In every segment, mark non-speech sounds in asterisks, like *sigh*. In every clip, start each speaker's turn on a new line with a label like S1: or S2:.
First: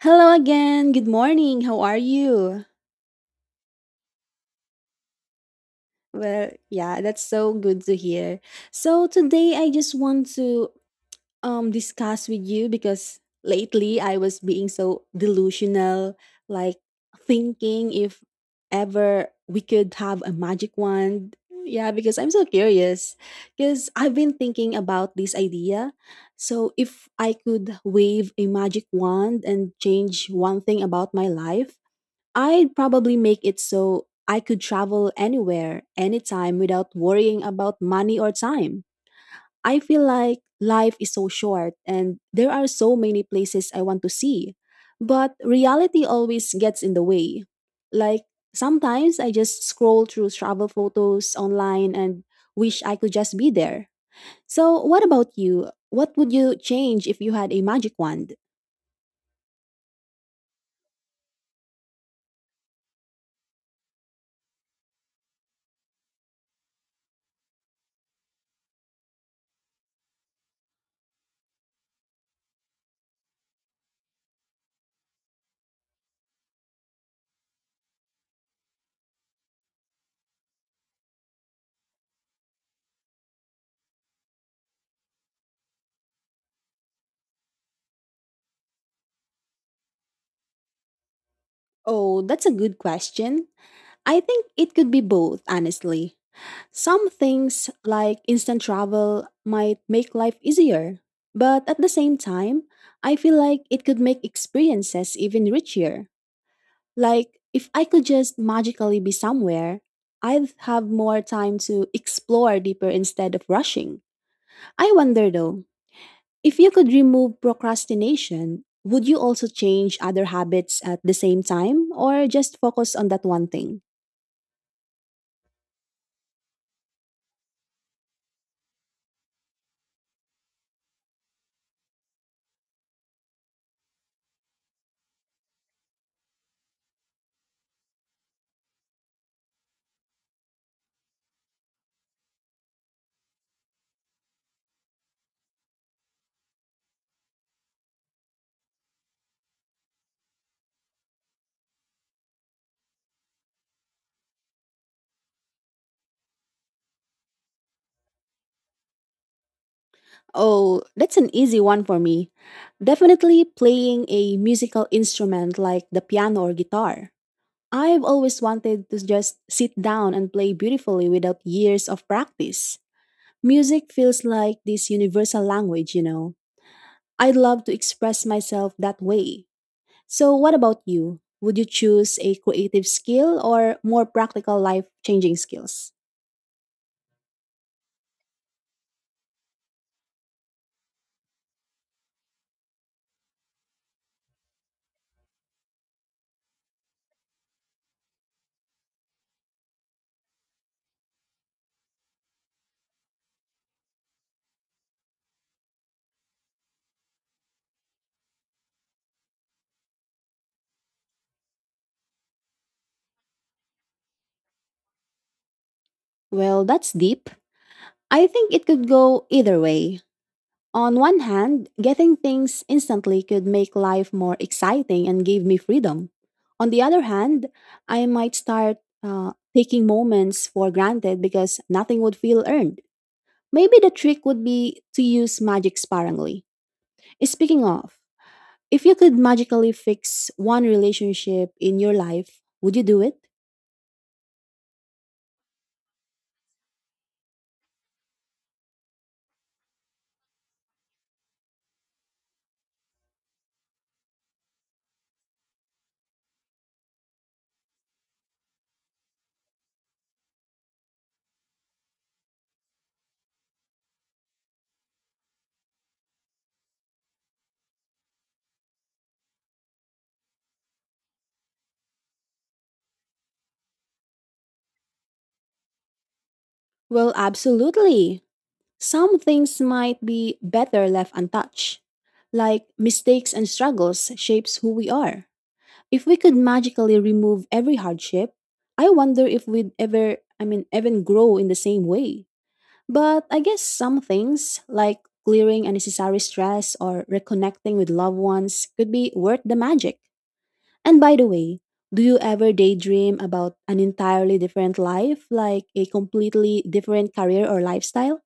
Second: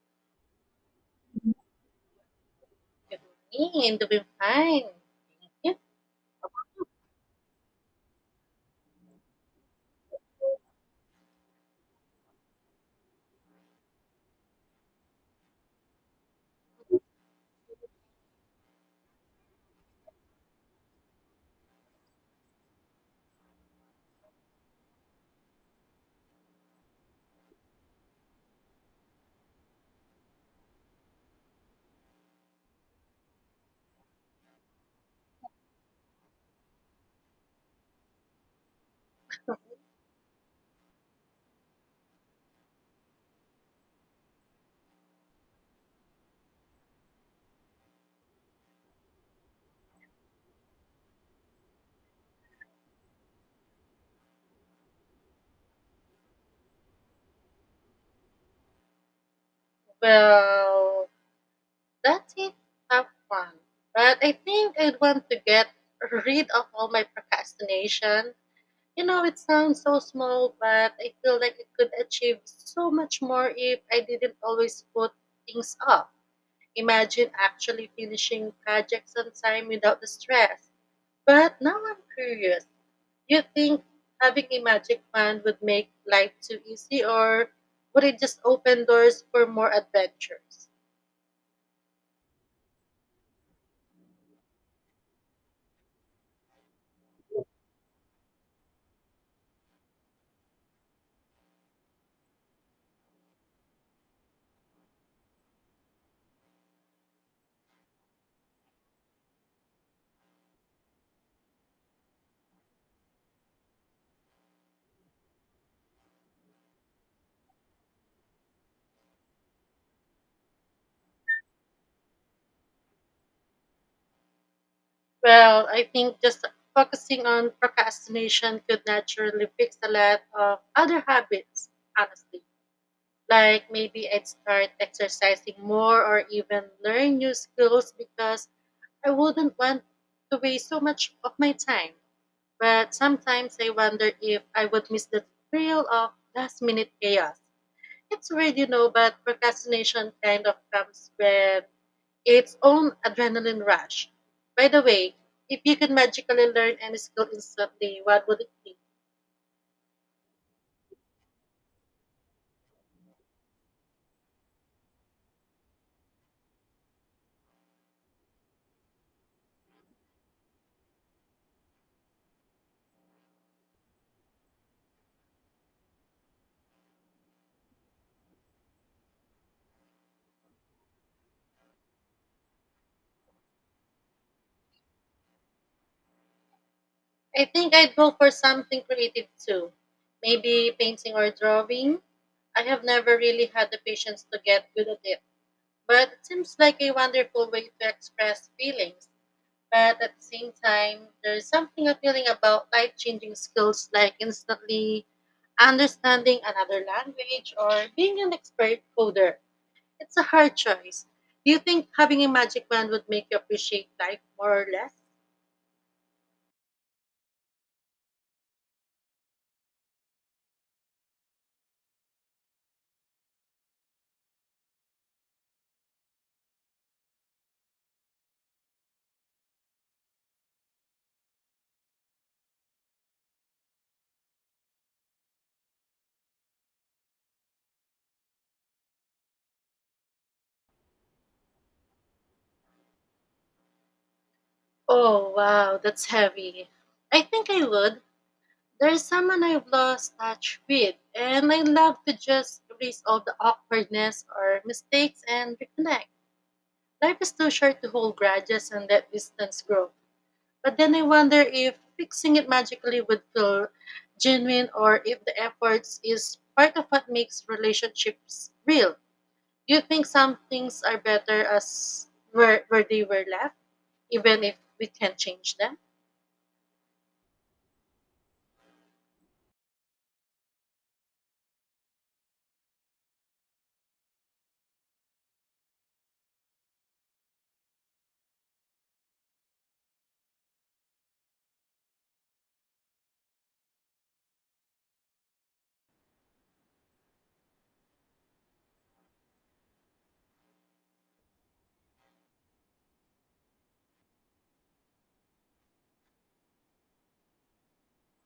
S1: Hello again. Good morning. How are you?
S2: Good morning, doing fine. Yeah,
S1: Well, yeah, that's so good to hear. So today I just want to discuss with you because lately I was being so delusional, like thinking if ever we could have a magic wand. Yeah, because I'm so curious because I've been thinking about this idea. So if I could wave a magic wand and change one thing about my life, I'd probably make it so I could travel anywhere, anytime without worrying about money or time. I feel like life is so short and there are so many places I want to see. But reality always gets in the way. Like sometimes I just scroll through travel photos online and wish I could just be there. So, what about you? What would you change if you had a magic wand?
S2: well, that's it. Have fun. But I think I'd want to get rid of all my procrastination. It sounds so small, but I feel like I could achieve so much more if I didn't always put things off. Imagine actually finishing projects on time without the stress. But now I'm curious. Do you think having a magic wand would make life too easy, or would it just open doors for more adventures?
S1: Oh, that's a good question. I think it could be both, honestly. Some things like instant travel might make life easier, but at the same time, I feel like it could make experiences even richer. Like, if I could just magically be somewhere, I'd have more time to explore deeper instead of rushing. I wonder though, if you could remove procrastination, would you also change other habits at the same time or just focus on that one thing?
S2: Well, I think just focusing on procrastination could naturally fix a lot of other habits, honestly. Like maybe I'd start exercising more or even learn new skills because I wouldn't want to waste so much of my time. But sometimes I wonder if I would miss the thrill of last minute chaos. It's weird, but procrastination kind of comes with its own adrenaline rush. By the way, if you could magically learn any skill instantly, what would it be?
S1: Oh, that's an easy one for me. Definitely playing a musical instrument like the piano or guitar. I've always wanted to just sit down and play beautifully without years of practice. Music feels like this universal language, you know. I'd love to express myself that way. So, what about you? Would you choose a creative skill or more practical life changing skills?
S2: I think I'd go for something creative too. Maybe painting or drawing. I have never really had the patience to get good at it, but it seems like a wonderful way to express feelings. But at the same time, there's something appealing about life changing skills like instantly understanding another language or being an expert coder. It's a hard choice. Do you think having a magic wand would make you appreciate life more or less?
S1: Well, that's deep. I think it could go either way. On one hand, getting things instantly could make life more exciting and give me freedom. On the other hand, I might start taking moments for granted because nothing would feel earned. Maybe the trick would be to use magic sparingly. Speaking of, if you could magically fix one relationship in your life, would you do it?
S2: Oh, wow, that's heavy. I think I would. There's someone I've lost touch with, and I love to just erase all the awkwardness or mistakes and reconnect. Life is too short to hold grudges and let distance grow. But then I wonder if fixing it magically would feel genuine or if the efforts is part of what makes relationships real. Do you think some things are better as where they were left, even if we can't change them?
S1: Well, absolutely. Some things might be better left untouched. Like mistakes and struggles shapes who we are. If we could magically remove every hardship, I wonder if we'd ever, I mean, even grow in the same way. But I guess some things, like clearing unnecessary stress or reconnecting with loved ones, could be worth the magic. And by the way, do you ever daydream about an entirely different life, like a completely different career or lifestyle?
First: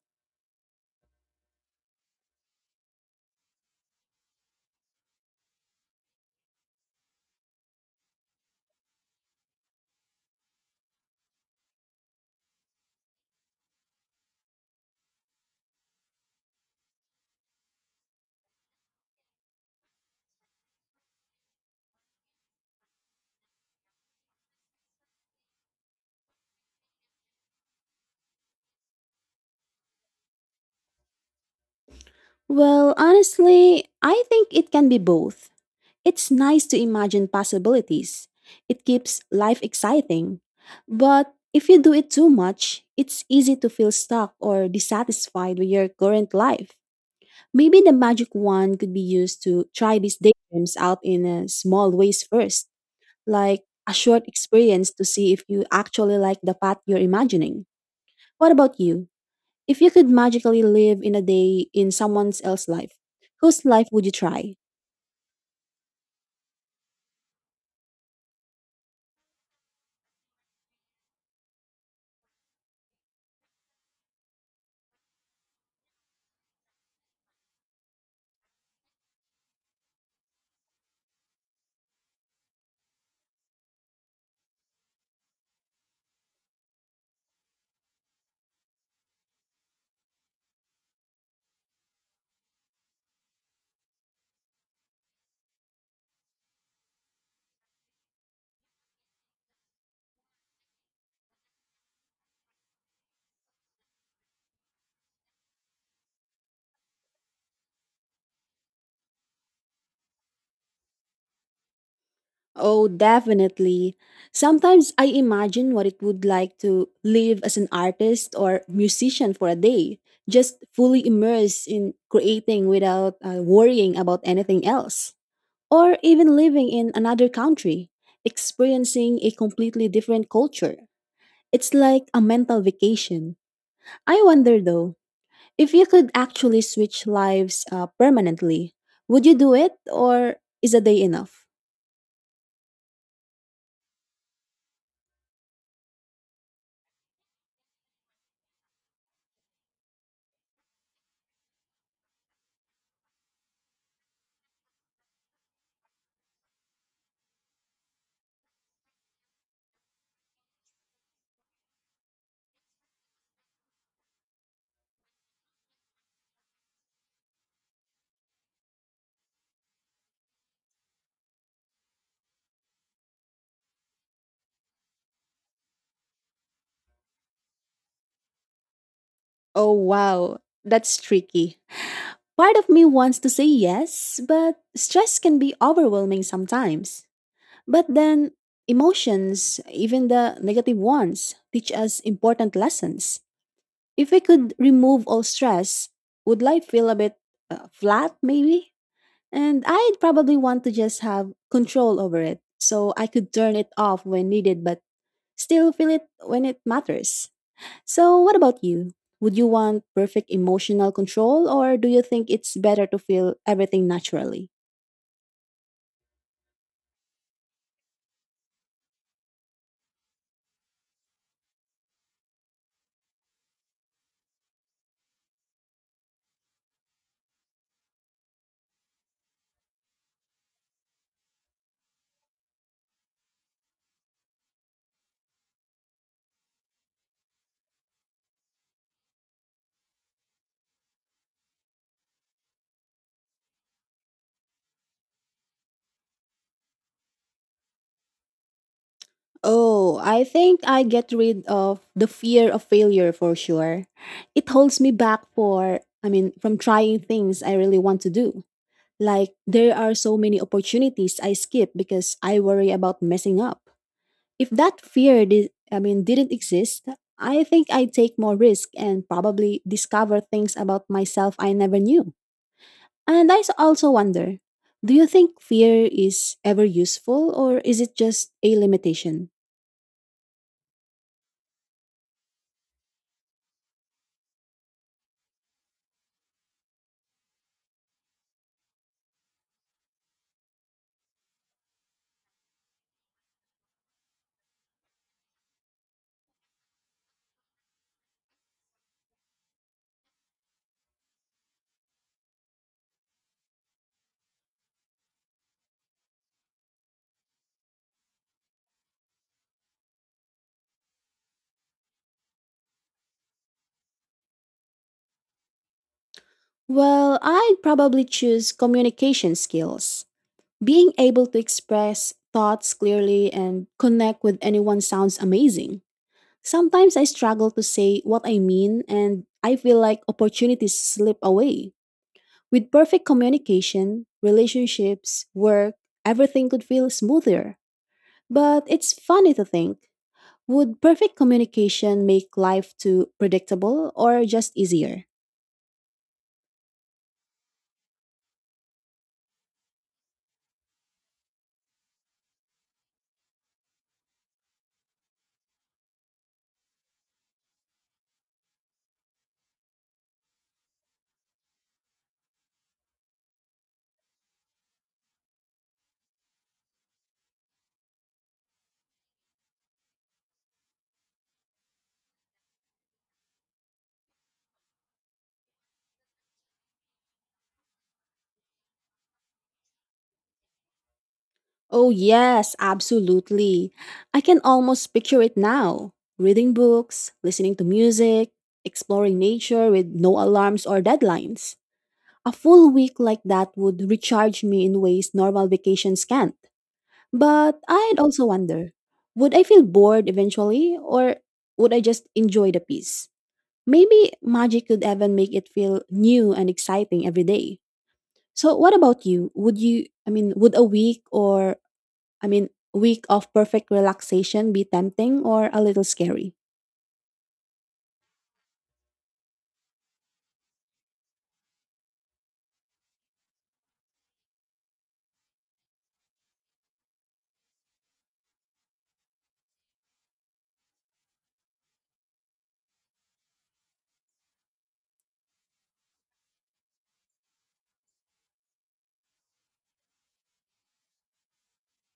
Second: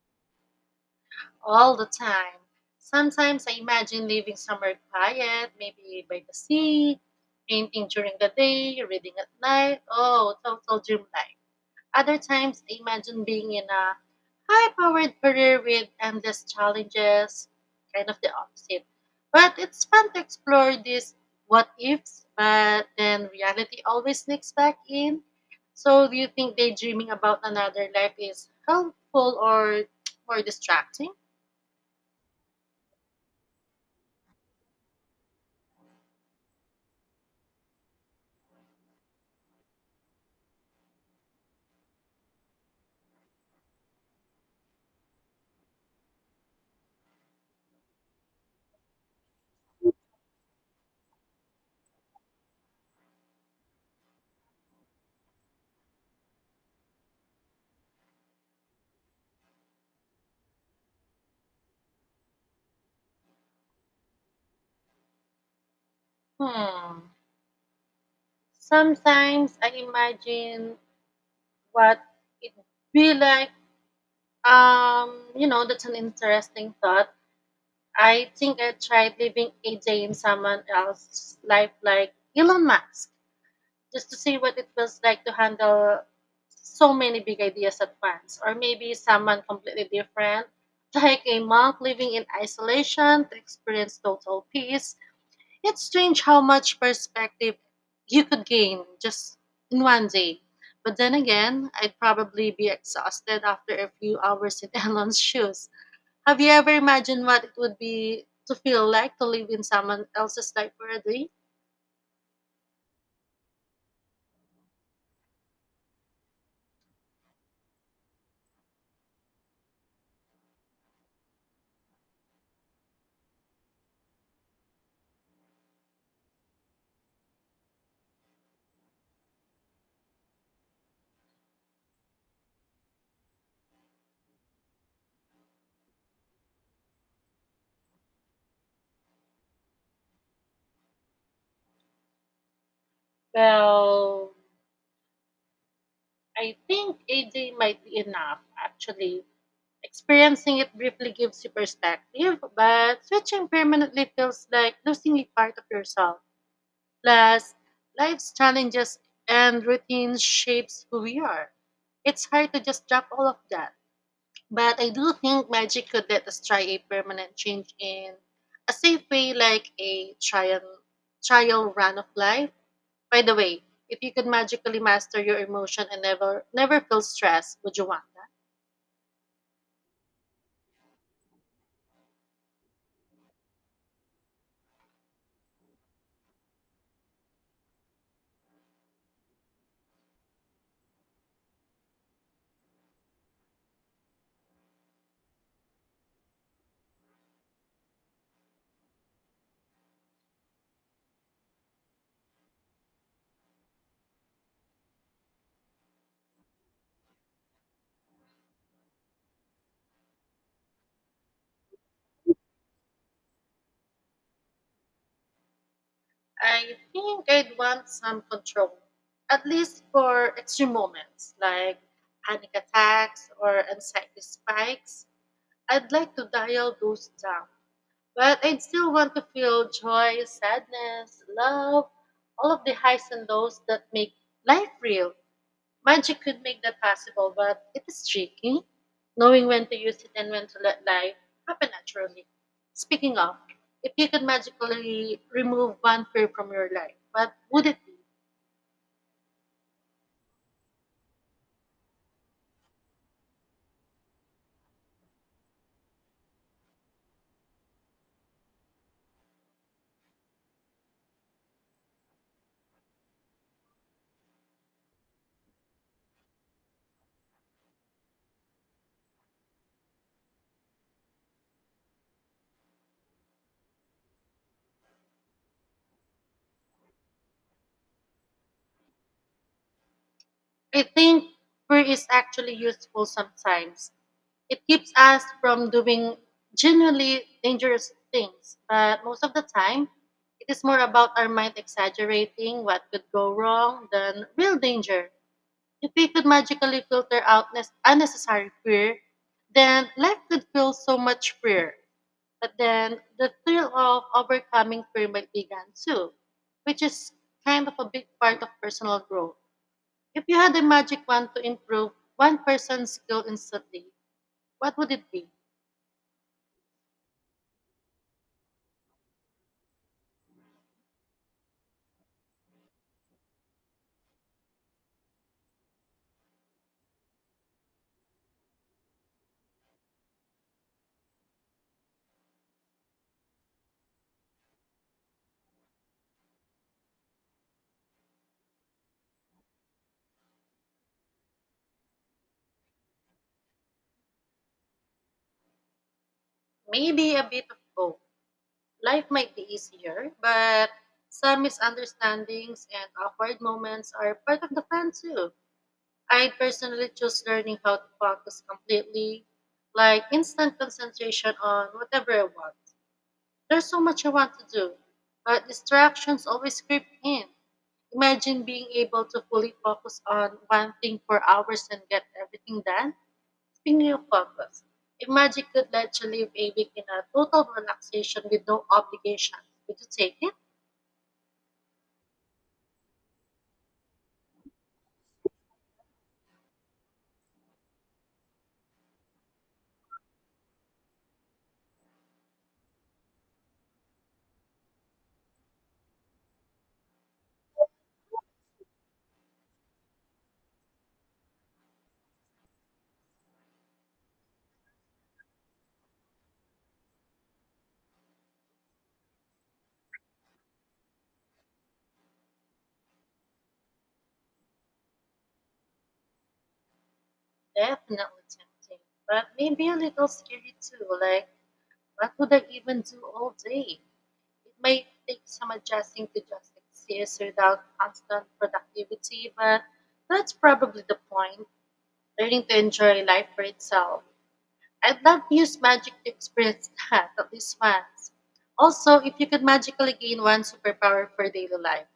S2: All the time. Sometimes I imagine living somewhere quiet, maybe by the sea, painting during the day, reading at night. Oh, total dream life. Other times, I imagine being in a high powered career with endless challenges, kind of the opposite. But it's fun to explore these what ifs, but then reality always sneaks back in. So, do you think daydreaming about another life is helpful or more distracting?
S1: Well, honestly, I think it can be both. It's nice to imagine possibilities. It keeps life exciting. But if you do it too much, it's easy to feel stuck or dissatisfied with your current life. Maybe the magic wand could be used to try these daydreams out in small ways first, like a short experience to see if you actually like the path you're imagining. What about you? If you could magically live in a day in someone else's life, whose life would you try?
S2: Hmm. Sometimes I imagine what it be like. That's an interesting thought. I think I tried living a day in someone else's life, like Elon Musk, just to see what it was like to handle so many big ideas at once. Or maybe someone completely different, like a monk living in isolation to experience total peace. It's strange how much perspective you could gain just in one day. But then again, I'd probably be exhausted after a few hours in *laughs* Elon's shoes. Have you ever imagined what it would be to feel like to live in someone else's life for a day?
S1: Oh, definitely. Sometimes I imagine what it would like to live as an artist or musician for a day, just fully immersed in creating without worrying about anything else. Or even living in another country, experiencing a completely different culture. It's like a mental vacation. I wonder though, if you could actually switch lives permanently, would you do it or is a day enough?
S2: Well, I think a day might be enough, actually. Experiencing it briefly gives you perspective, but switching permanently feels like losing a part of yourself. Plus, life's challenges and routine shapes who we are. It's hard to just drop all of that. But I do think magic could let us try a permanent change in a safe way, like a trial run of life. By the way, if you could magically master your emotion and never feel stress, would you want that?
S1: Oh, wow. That's tricky. Part of me wants to say yes, but stress can be overwhelming sometimes. But then, emotions, even the negative ones, teach us important lessons. If we could remove all stress, would life feel a bit flat, maybe? And I'd probably want to just have control over it so I could turn it off when needed, but still feel it when it matters. So, what about you? Would you want perfect emotional control, or do you think it's better to feel everything naturally?
S2: I think I'd want some control, at least for extreme moments like panic attacks or anxiety spikes. I'd like to dial those down. But I'd still want to feel joy, sadness, love, all of the highs and lows that make life real. Magic could make that possible, but it is tricky, knowing when to use it and when to let life happen naturally. Speaking of, if you could magically remove one fear from your life, what would it be?
S1: Oh, I think I get rid of the fear of failure for sure. It holds me back for, I mean, from trying things I really want to do. Like, there are so many opportunities I skip because I worry about messing up. If that fear, did, I mean, didn't exist, I think I'd take more risk and probably discover things about myself I never knew. And also wonder, do you think fear is ever useful or is it just a limitation?
S2: I think fear is actually useful sometimes. It keeps us from doing genuinely dangerous things, but most of the time, it is more about our mind exaggerating what could go wrong than real danger. If we could magically filter out unnecessary fear, then life could feel so much freer. But then the thrill of overcoming fear might be gone too, which is kind of a big part of personal growth. If you had a magic wand to improve one person's skill instantly, what would it be?
S1: Well, I'd probably choose communication skills. Being able to express thoughts clearly and connect with anyone sounds amazing. Sometimes I struggle to say what I mean and I feel like opportunities slip away. With perfect communication, relationships, work, everything could feel smoother. But it's funny to think, would perfect communication make life too predictable or just easier?
S2: Maybe a bit of both. Life might be easier, but some misunderstandings and awkward moments are part of the fun too. I'd personally choose learning how to focus completely, like instant concentration on whatever I want. There's so much I want to do, but distractions always creep in. Imagine being able to fully focus on one thing for hours and get everything done. Speaking of focus, if magic could let you live a week in a total relaxation with no obligations, would you take it?
S1: Oh, yes, absolutely. I can almost picture it now, reading books, listening to music, exploring nature with no alarms or deadlines. A full week like that would recharge me in ways normal vacations can't. But I'd also wonder, would I feel bored eventually or would I just enjoy the peace? Maybe magic could even make it feel new and exciting every day. So what about you? Would you I mean, would a week or I mean, week of perfect relaxation be tempting or a little scary?
S2: Definitely tempting, but maybe a little scary too. Like, what would I even do all day? It may take some adjusting to just exist without constant productivity, but that's probably the point. Learning to enjoy life for itself. I'd love to use magic to experience that *laughs* at least once. Also, if you could magically gain one superpower for daily life,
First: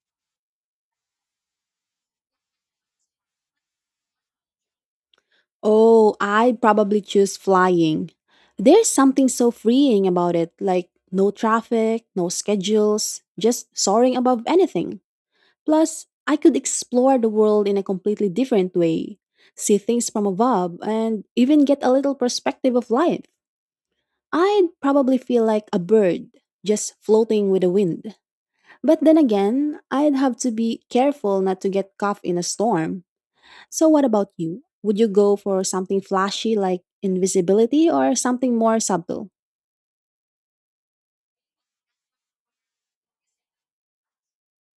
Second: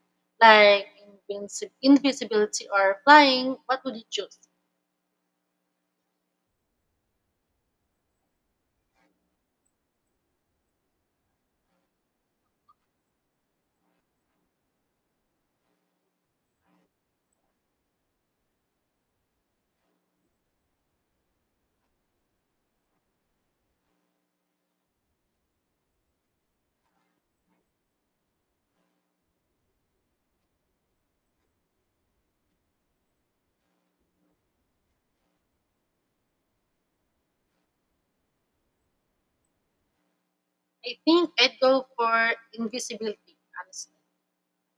S2: like invisibility or flying, what would you choose?
S1: Oh, I'd probably choose flying. There's something so freeing about it, like no traffic, no schedules, just soaring above anything. Plus, I could explore the world in a completely different way, see things from above, and even get a little perspective of life. I'd probably feel like a bird just floating with the wind. But then again, I'd have to be careful not to get caught in a storm. So, what about you? Would you go for something flashy like invisibility or something more subtle?
S2: I think I'd go for invisibility, honestly.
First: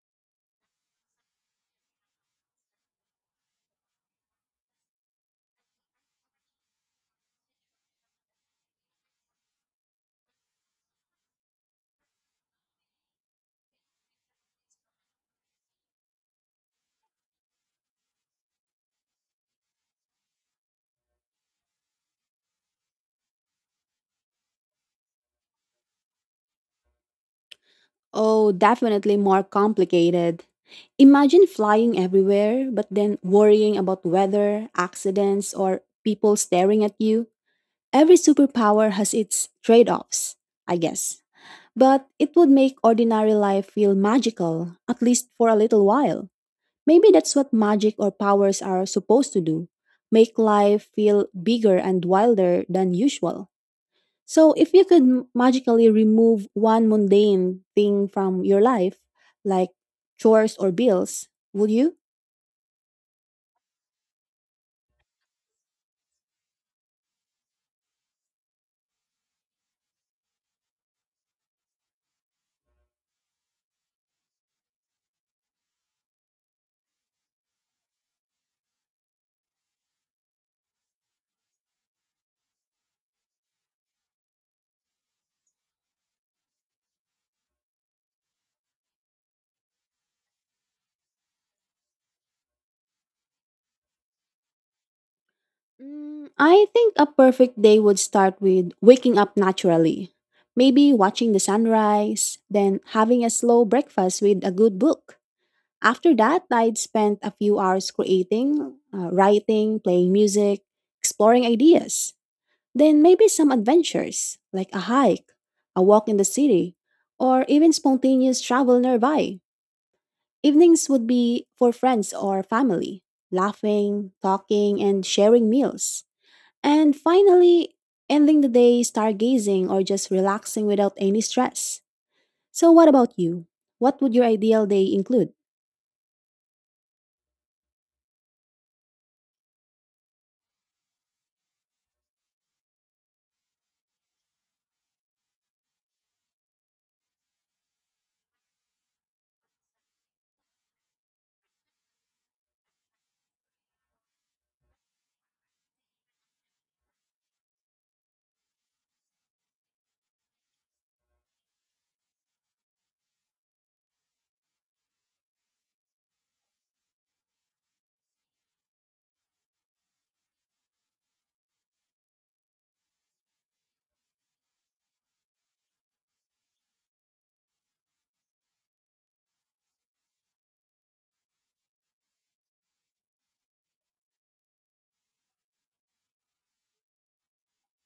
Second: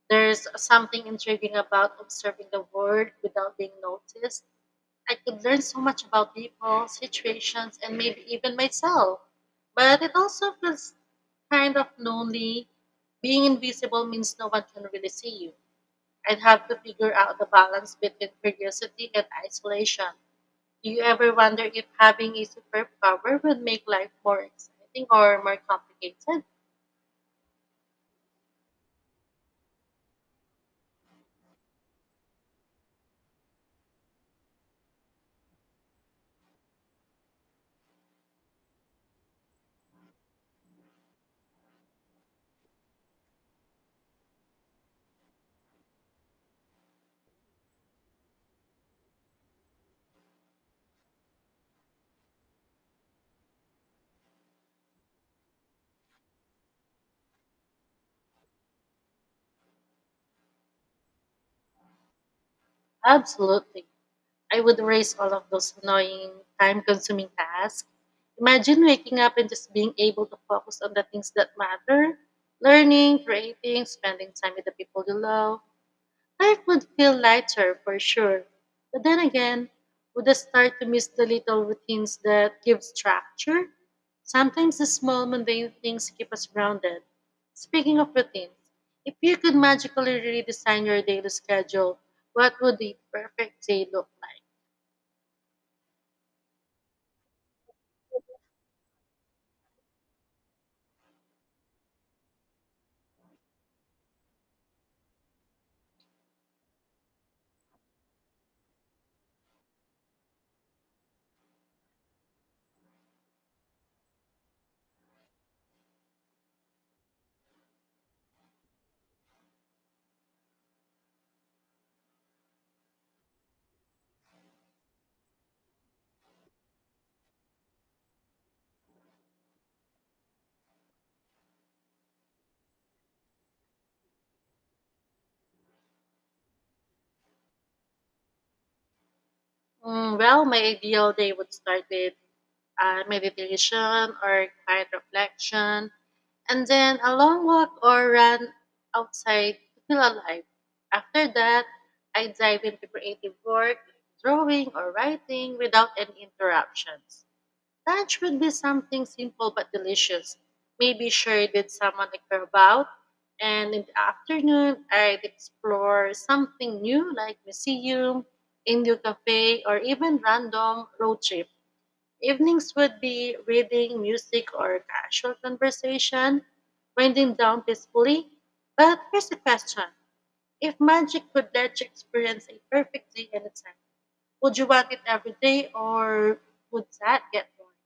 S2: There's something intriguing about observing the world without being noticed. I could learn so much about people, situations, and maybe even myself. But it also feels kind of lonely. Being invisible means no one can really see you. I'd have to figure out the balance between curiosity and isolation. Do you ever wonder if having a superpower would make life more exciting or more complicated?
S1: Oh, definitely more complicated. Imagine flying everywhere, but then worrying about weather, accidents, or people staring at you. Every superpower has its trade offs, I guess. But it would make ordinary life feel magical, at least for a little while. Maybe that's what magic or powers are supposed to do, make life feel bigger and wilder than usual. So, if you could magically remove one mundane thing from your life, like chores or bills, would you?
S2: Absolutely. I would erase all of those annoying, time consuming tasks. Imagine waking up and just being able to focus on the things that matter: learning, creating, spending time with the people you love. Life would feel lighter for sure. But then again, would I start to miss the little routines that give structure? Sometimes the small, mundane things keep us grounded. Speaking of routines, if you could magically redesign your daily schedule, what would the perfect day look like?
S1: Mm, I think a perfect day would start with waking up naturally. Maybe watching the sunrise, then having a slow breakfast with a good book. After that, I'd spent a few hours creating, writing, playing music, exploring ideas. Then maybe some adventures, like a hike, a walk in the city, or even spontaneous travel nearby. Evenings would be for friends or family, laughing, talking, and sharing meals. And finally, ending the day stargazing or just relaxing without any stress. So, what about you? What would your ideal day include?
S2: Mm, well, my ideal day would start with meditation or quiet reflection, and then a long walk or run outside to feel alive. After that, I dive into creative work, drawing or writing without any interruptions. Lunch would be something simple but delicious, maybe shared with someone I care about. And in the afternoon, I'd explore something new like museum, Indo cafe, or even random road trip. Evenings would be reading, music, or casual conversation, winding down peacefully. But here's the question. If magic could let you experience a perfect day anytime, would you want it every day or would that get boring?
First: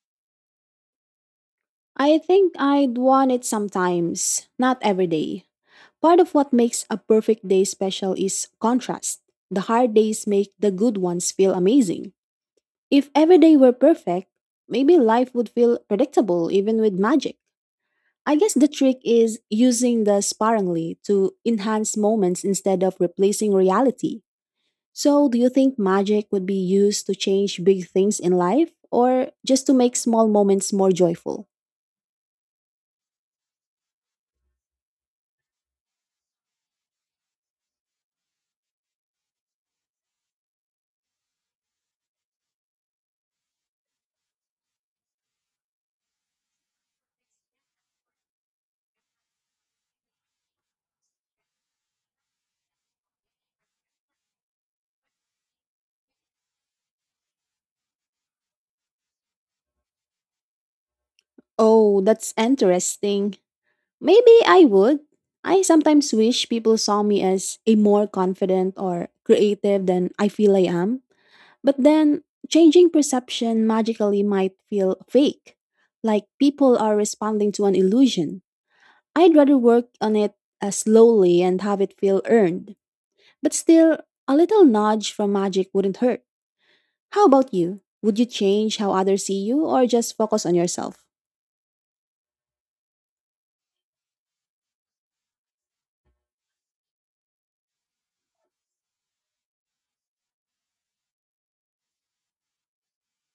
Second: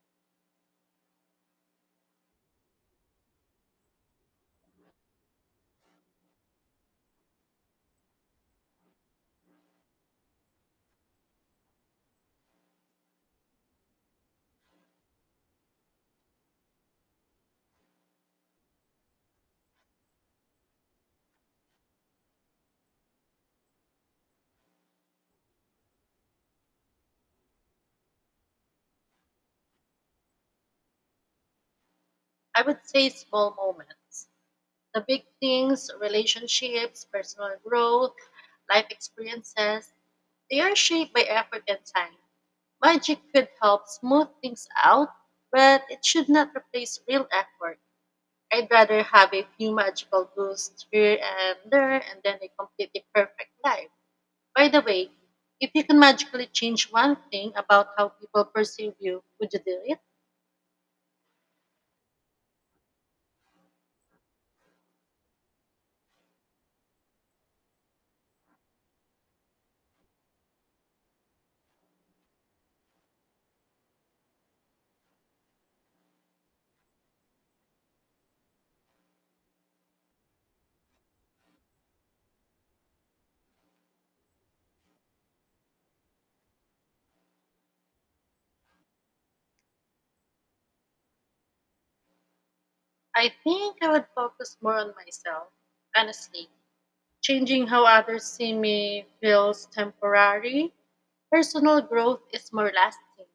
S1: I think I'd want it sometimes, not every day. Part of what makes a perfect day special is contrast. The hard days make the good ones feel amazing. If every day were perfect, maybe life would feel predictable even with magic. I guess the trick is using the sparingly to enhance moments instead of replacing reality. So, do you think magic would be used to change big things in life or just to make small moments more joyful?
S2: I would say small moments. The big things, relationships, personal growth, life experiences, they are shaped by effort and time. Magic could help smooth things out, but it should not replace real effort. I'd rather have a few magical boosts here and there and then a completely perfect life. By the way, if you can magically change one thing about how people perceive you, would you do it?
S1: Oh, that's interesting. Maybe I would. I sometimes wish people saw me as a more confident or creative than I feel I am. But then changing perception magically might feel fake, like people are responding to an illusion. I'd rather work on it slowly and have it feel earned. But still, a little nudge from magic wouldn't hurt. How about you? Would you change how others see you or just focus on yourself?
S2: I think I would focus more on myself, honestly. Changing how others see me feels temporary. Personal growth is more lasting.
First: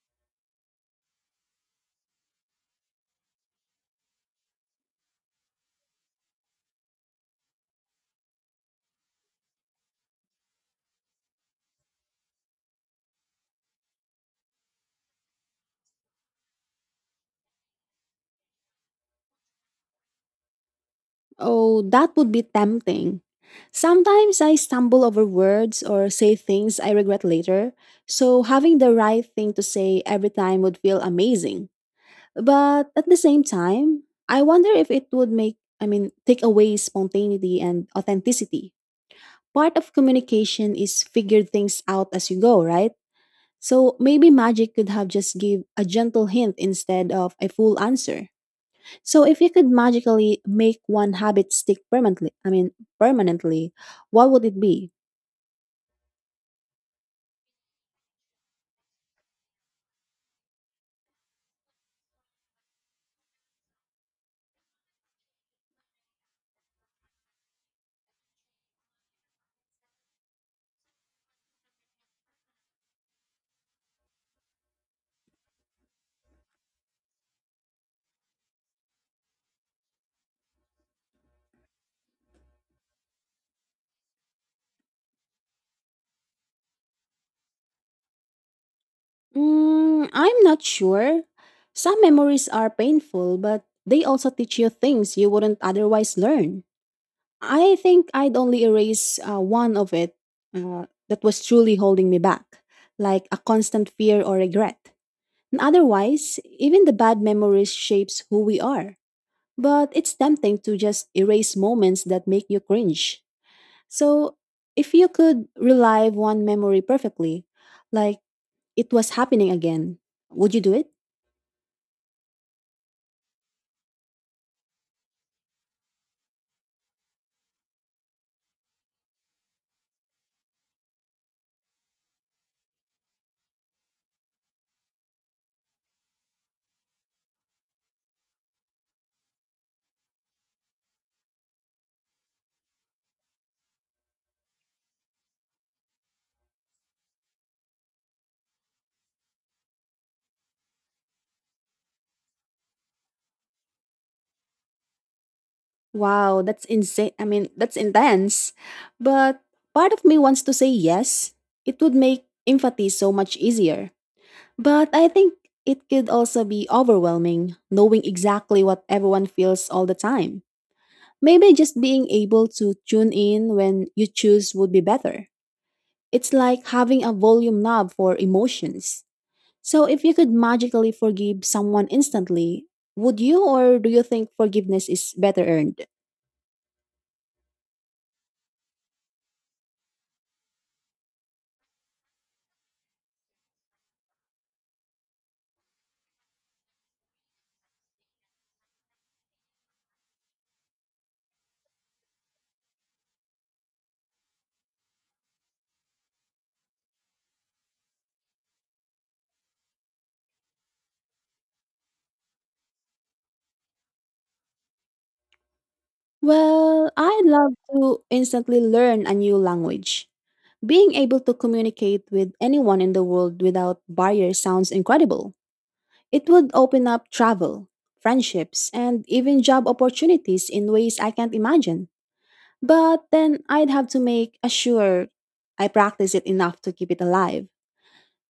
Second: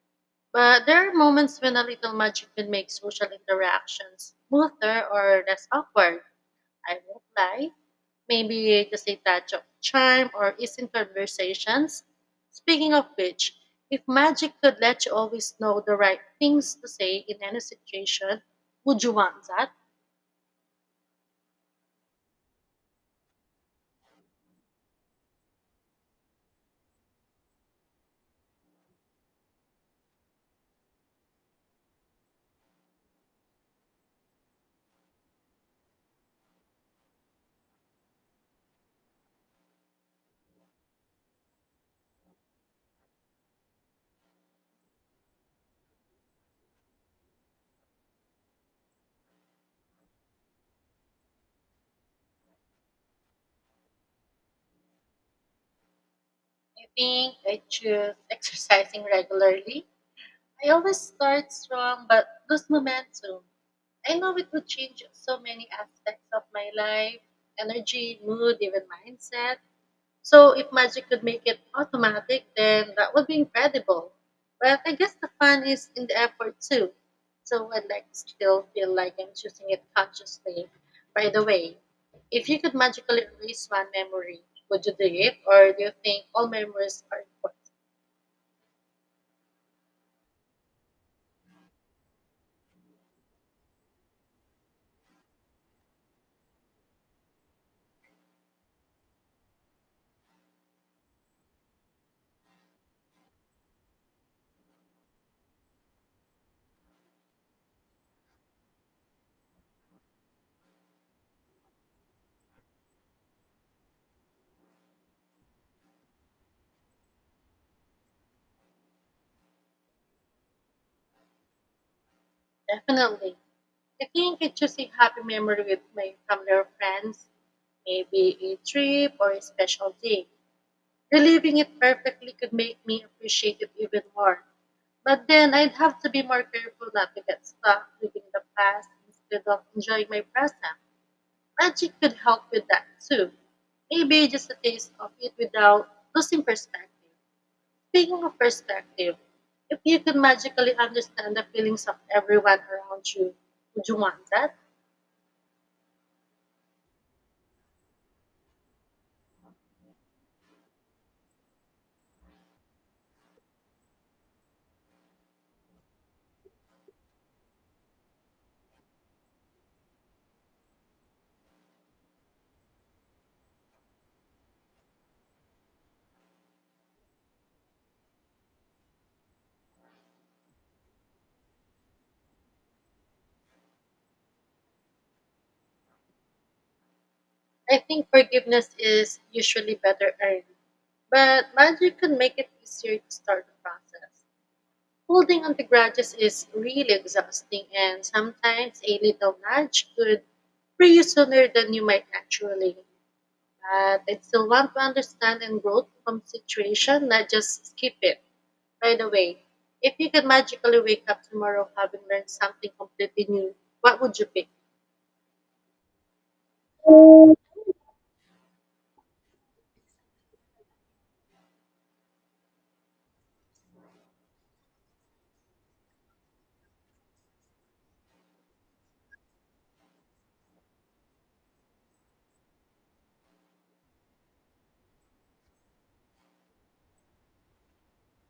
S2: But there are moments when a little magic can make social interactions smoother or less awkward. I won't lie. Maybe just a touch of charm or easing conversations. Speaking of which, if magic could let you always know the right things to say in any situation, would you want that?
S1: Oh, that would be tempting. Sometimes I stumble over words or say things I regret later, so having the right thing to say every time would feel amazing. But at the same time, I wonder if it would make, I mean, take away spontaneity and authenticity. Part of communication is figure things out as you go, right? So maybe magic could have just give a gentle hint instead of a full answer. So if you could magically make one habit stick permanently, permanently, what would it be?
S2: I think I choose *laughs* exercising regularly. I always start strong but lose momentum. I know it would change so many aspects of my life: energy, mood, even mindset. So, if magic could make it automatic, then that would be incredible. But I guess the fun is in the effort too. So, I'd like to still feel like I'm choosing it consciously. By the way, if you could magically erase one memory, would you do it? Or do you think all memories are important?
S1: Mm, I'm not sure. Some memories are painful, but they also teach you things you wouldn't otherwise learn. I think I'd only erase one of it that was truly holding me back, like a constant fear or regret. And otherwise, even the bad memories shapes who we are. But it's tempting to just erase moments that make you cringe. So, if you could relive one memory perfectly, like it was happening again, would you do it?
S2: Definitely. I think I choose a happy memory with my family or friends, maybe a trip or a special day. Reliving it perfectly could make me appreciate it even more. But then I'd have to be more careful not to get stuck living the past instead of enjoying my present. Magic could help with that too. Maybe just a taste of it without losing perspective. Speaking of perspective, if you could magically understand the feelings of everyone around you, would you want that?
S1: Wow, that's insane. I mean, that's intense. But part of me wants to say yes. It would make empathy so much easier. But I think it could also be overwhelming knowing exactly what everyone feels all the time. Maybe just being able to tune in when you choose would be better. It's like having a volume knob for emotions. So, if you could magically forgive someone instantly, would you or do you think forgiveness is better earned?
S2: I think forgiveness is usually better earned, but magic can make it easier to start the process. Holding on to grudges is really exhausting, and sometimes a little nudge could free you sooner than you might actually. But I still want to understand and grow from situation, not just skip it. By the way, if you could magically wake up tomorrow having learned something completely new, what would you pick?
S1: Well, I love to instantly learn a new language. Being able to communicate with anyone in the world without barriers sounds incredible. It would open up travel, friendships, and even job opportunities in ways I can't imagine. But then I'd have to make sure I practice it enough to keep it alive.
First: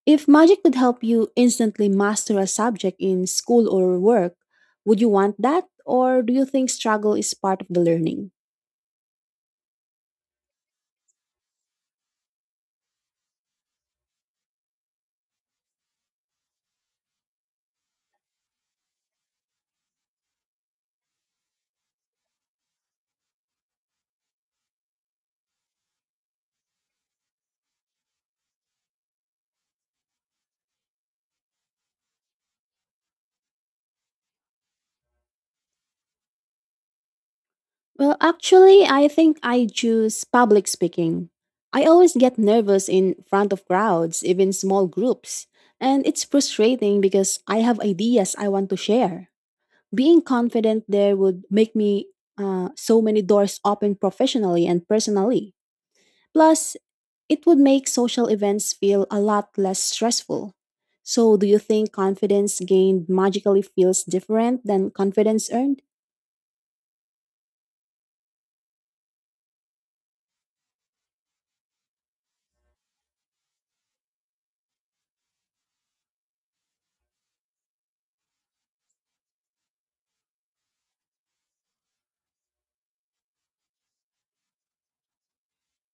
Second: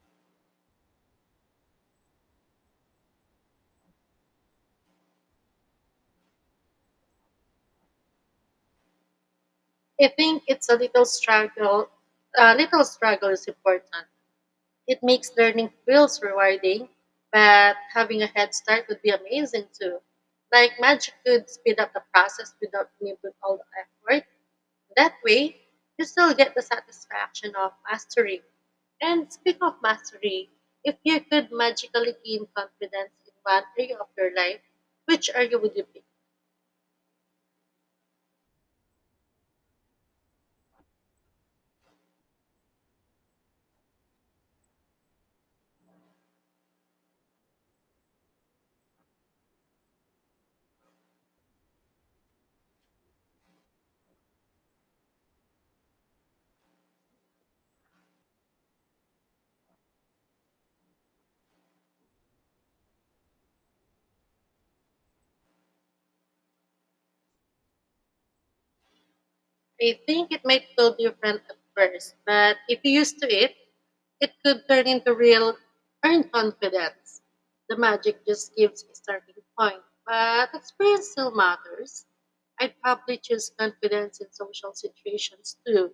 S1: If magic could help you instantly master a subject in school or work, would you want that? Or do you think struggle is part of the learning?
S2: I think it's a little struggle. A little struggle is important. It makes learning feels rewarding, but having a head start would be amazing too. Like magic could speed up the process without needing all the effort. That way, you still get the satisfaction of mastering. And speaking of mastery, if you could magically gain confidence in one area of your life, which area would you pick?
S1: Well, actually, I think I choose public speaking. I always get nervous in front of crowds, even small groups. And it's frustrating because I have ideas I want to share. Being confident there would make me so many doors open professionally and personally. Plus, it would make social events feel a lot less stressful. So, do you think confidence gained magically feels different than confidence earned?
S2: I think it might feel different at first, but if you used to it, it could turn into real earned confidence. The magic just gives a starting point, but experience still matters. I'd probably choose confidence in social situations too.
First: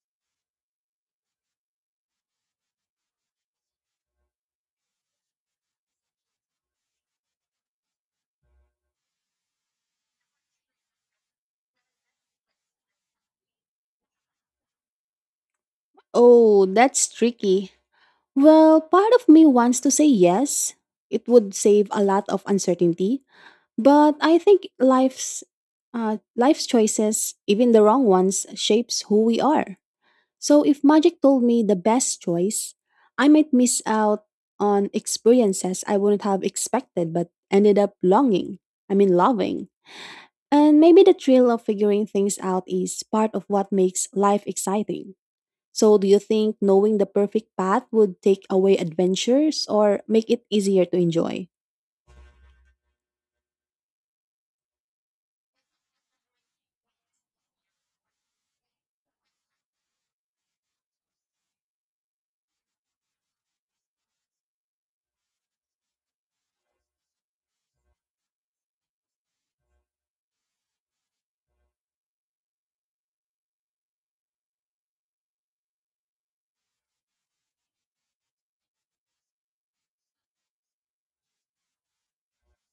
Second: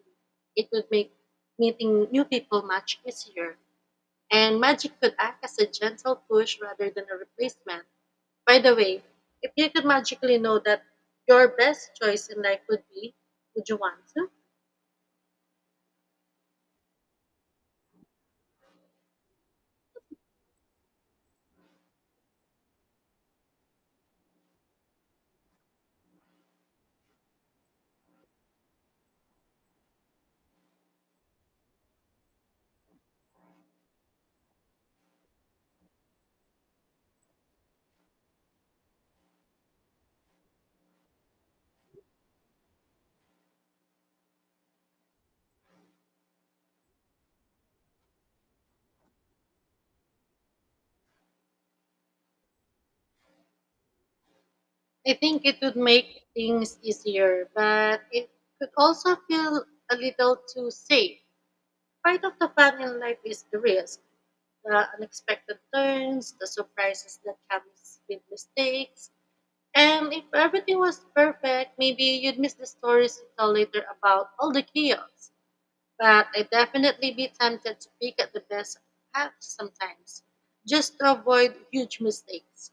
S2: It would make meeting new people much easier. And magic could act as a gentle push rather than a replacement. By the way, if you could magically know that your best choice in life would be, would you want to?
S1: Oh, that's tricky. Well, part of me wants to say yes. It would save a lot of uncertainty, but I think life's choices, even the wrong ones, shapes who we are. So if magic told me the best choice, I might miss out on experiences I wouldn't have expected but ended up longing. I mean, loving. And maybe the thrill of figuring things out is part of what makes life exciting. So, do you think knowing the perfect path would take away adventures or make it easier to enjoy?
S2: I think it would make things easier, but it could also feel a little too safe. Part of the fun in life is the risk, the unexpected turns, the surprises that comes with mistakes. And if everything was perfect, maybe you'd miss the stories you tell later about all the chaos. But I definitely be tempted to pick at the best path sometimes, just to avoid huge mistakes.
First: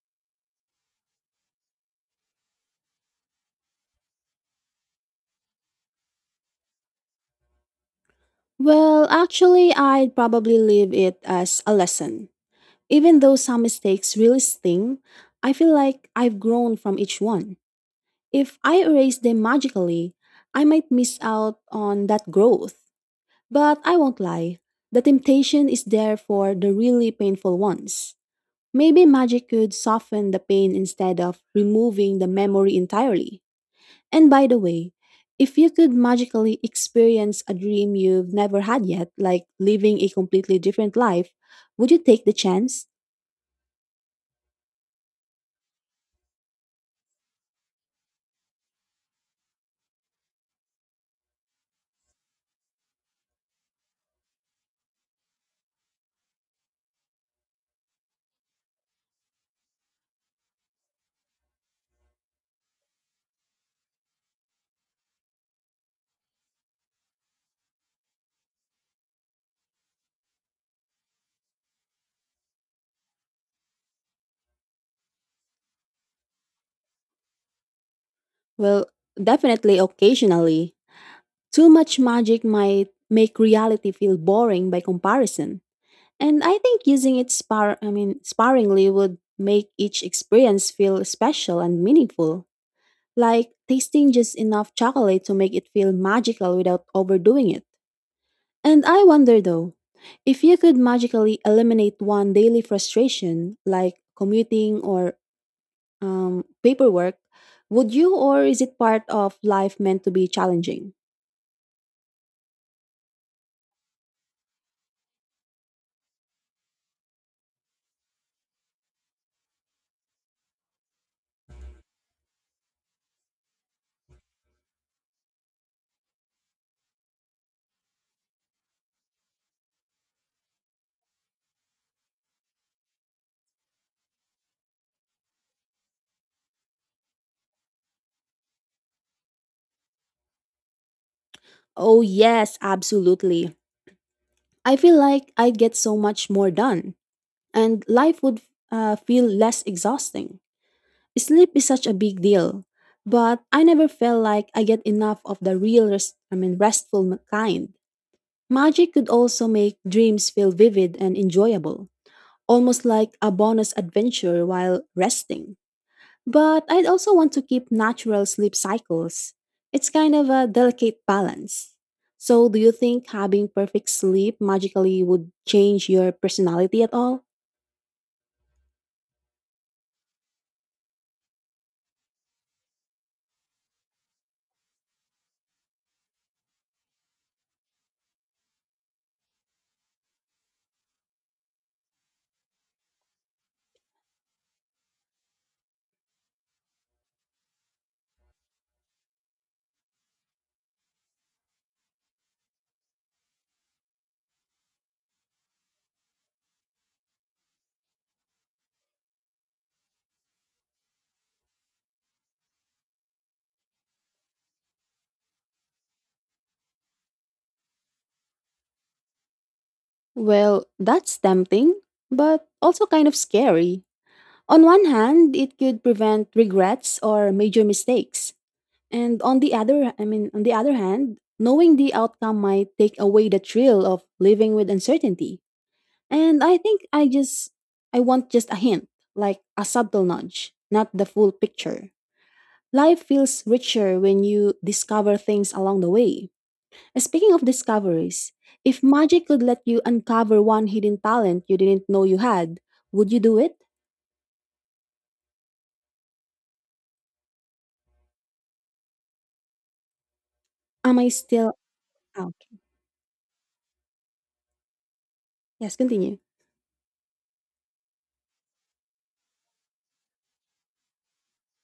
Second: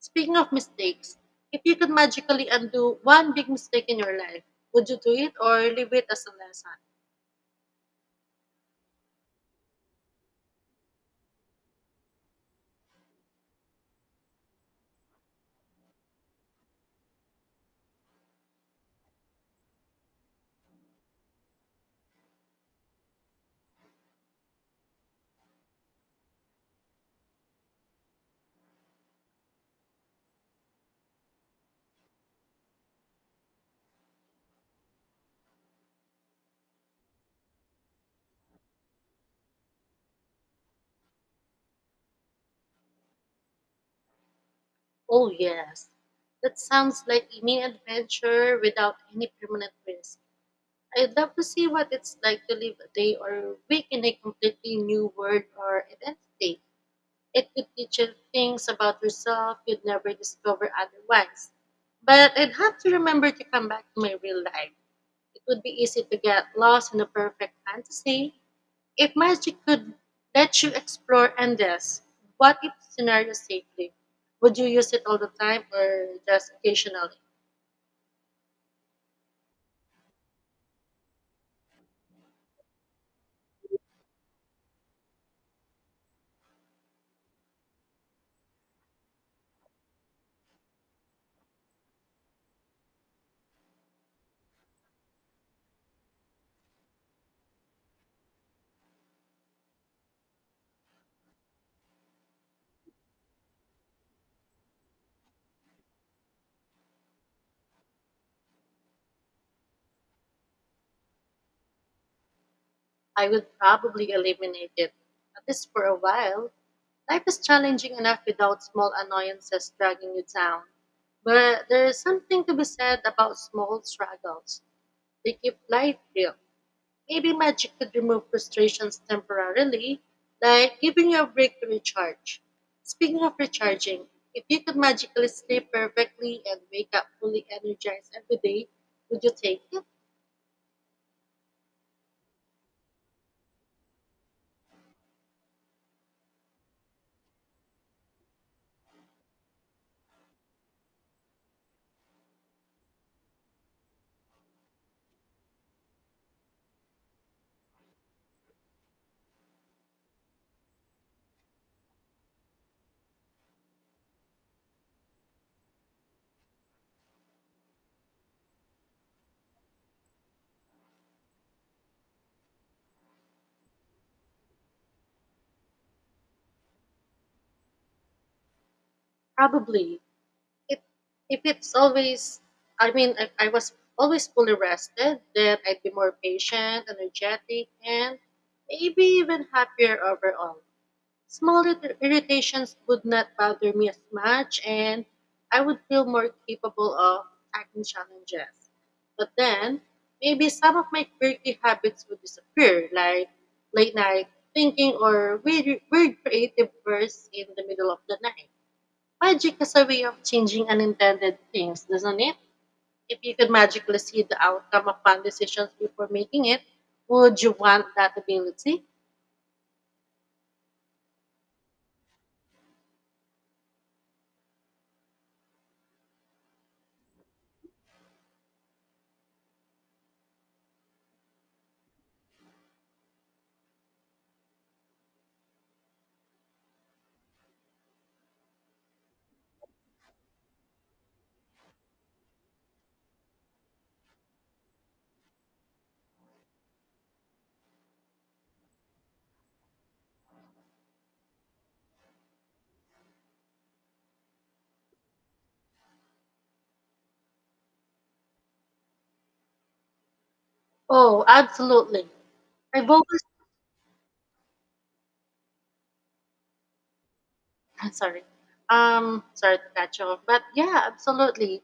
S2: Speaking of mistakes, if you could magically undo one big mistake in your life, would you do it or leave it as a lesson?
S1: Well, actually, I'd probably leave it as a lesson. Even though some mistakes really sting, I feel like I've grown from each one. If I erase them magically, I might miss out on that growth. But I won't lie, the temptation is there for the really painful ones. Maybe magic could soften the pain instead of removing the memory entirely. And by the way, if you could magically experience a dream you've never had yet, like living a completely different life, would you take the chance?
S2: Oh, yes. That sounds like a mini adventure without any permanent risk. I'd love to see what it's like to live a day or week in a completely new world or identity. It could teach you things about yourself you'd never discover otherwise. But I'd have to remember to come back to my real life. It would be easy to get lost in a perfect fantasy. If magic could let you explore endless, what if scenario safely? Would you use it all the time or just occasionally?
S1: Well, definitely occasionally. Too much magic might make reality feel boring by comparison, and I think using it spar I mean sparingly would make each experience feel special and meaningful, like tasting just enough chocolate to make it feel magical without overdoing it. And I wonder though, if you could magically eliminate one daily frustration like commuting or paperwork, would you or is it part of life meant to be challenging?
S2: I would probably eliminate it, at least for a while. Life is challenging enough without small annoyances dragging you down. But there is something to be said about small struggles. They keep life real. Maybe magic could remove frustrations temporarily, like giving you a break to recharge. Speaking of recharging, if you could magically sleep perfectly and wake up fully energized every day, would you take it?
S1: Oh, yes, absolutely. I feel like I'd get so much more done, and life would feel less exhausting. Sleep is such a big deal, but I never felt like I get enough of the real, I mean, restful kind. Magic could also make dreams feel vivid and enjoyable, almost like a bonus adventure while resting. But I'd also want to keep natural sleep cycles. It's kind of a delicate balance. So, do you think having perfect sleep magically would change your personality at all?
S2: Probably. If if it's always, I mean, if I was always fully rested, then I'd be more patient, energetic, and maybe even happier overall. Small irritations would not bother me as much, and I would feel more capable of tackling challenges. But then, maybe some of my quirky habits would disappear, like late night thinking or weird creative bursts in the middle of the night. Magic is a way of changing unintended things, doesn't it? If you could magically see the outcome of fun decisions before making it, would you want that ability?
S1: Well, that's tempting, but also kind of scary. On one hand, it could prevent regrets or major mistakes. And on the other, I mean, on the other hand, knowing the outcome might take away the thrill of living with uncertainty. And I think, I want just a hint, like a subtle nudge, not the full picture. Life feels richer when you discover things along the way. Speaking of discoveries, if magic could let you uncover one hidden talent you didn't know you had, would you do it? Am I
S2: Oh,
S1: still
S2: absolutely.
S1: out?
S2: I've always
S1: Yes, continue.
S2: *laughs* sorry. Sorry to catch you off. But yeah, absolutely.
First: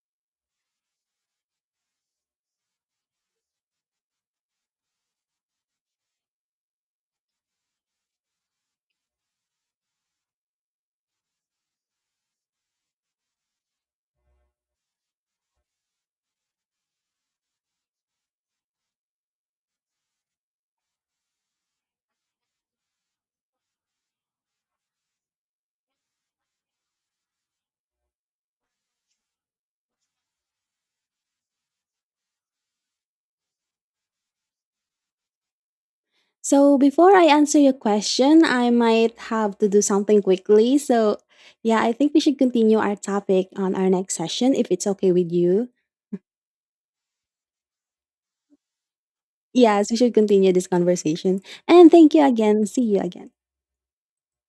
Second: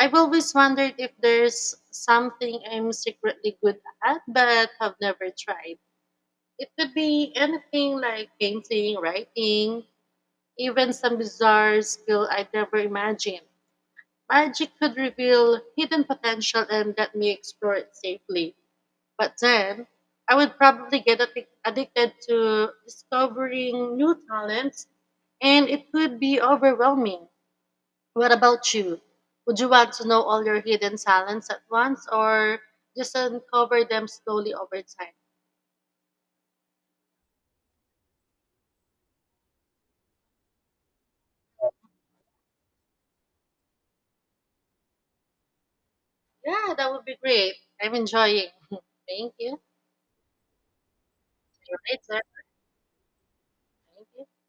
S2: I've always wondered if there's something I'm secretly good at but have never tried. It could be anything like painting, writing, even some bizarre skill I'd never imagined. Magic could reveal hidden potential and let me explore it safely. But then, I would probably get addicted to discovering new talents, and it could be overwhelming. What about you? Would you want to know all your hidden talents at once, or just uncover them slowly over time?
S1: So before I answer your question, I might have to do something quickly. So yeah, I think we should continue our topic on our next session if it's okay with you.
S2: Yeah, that would be great. I'm enjoying. *laughs* Thank you.
S1: Yes, we should continue this conversation.
S2: See you
S1: And thank you
S2: later.
S1: again. See you again.
S2: Thank you.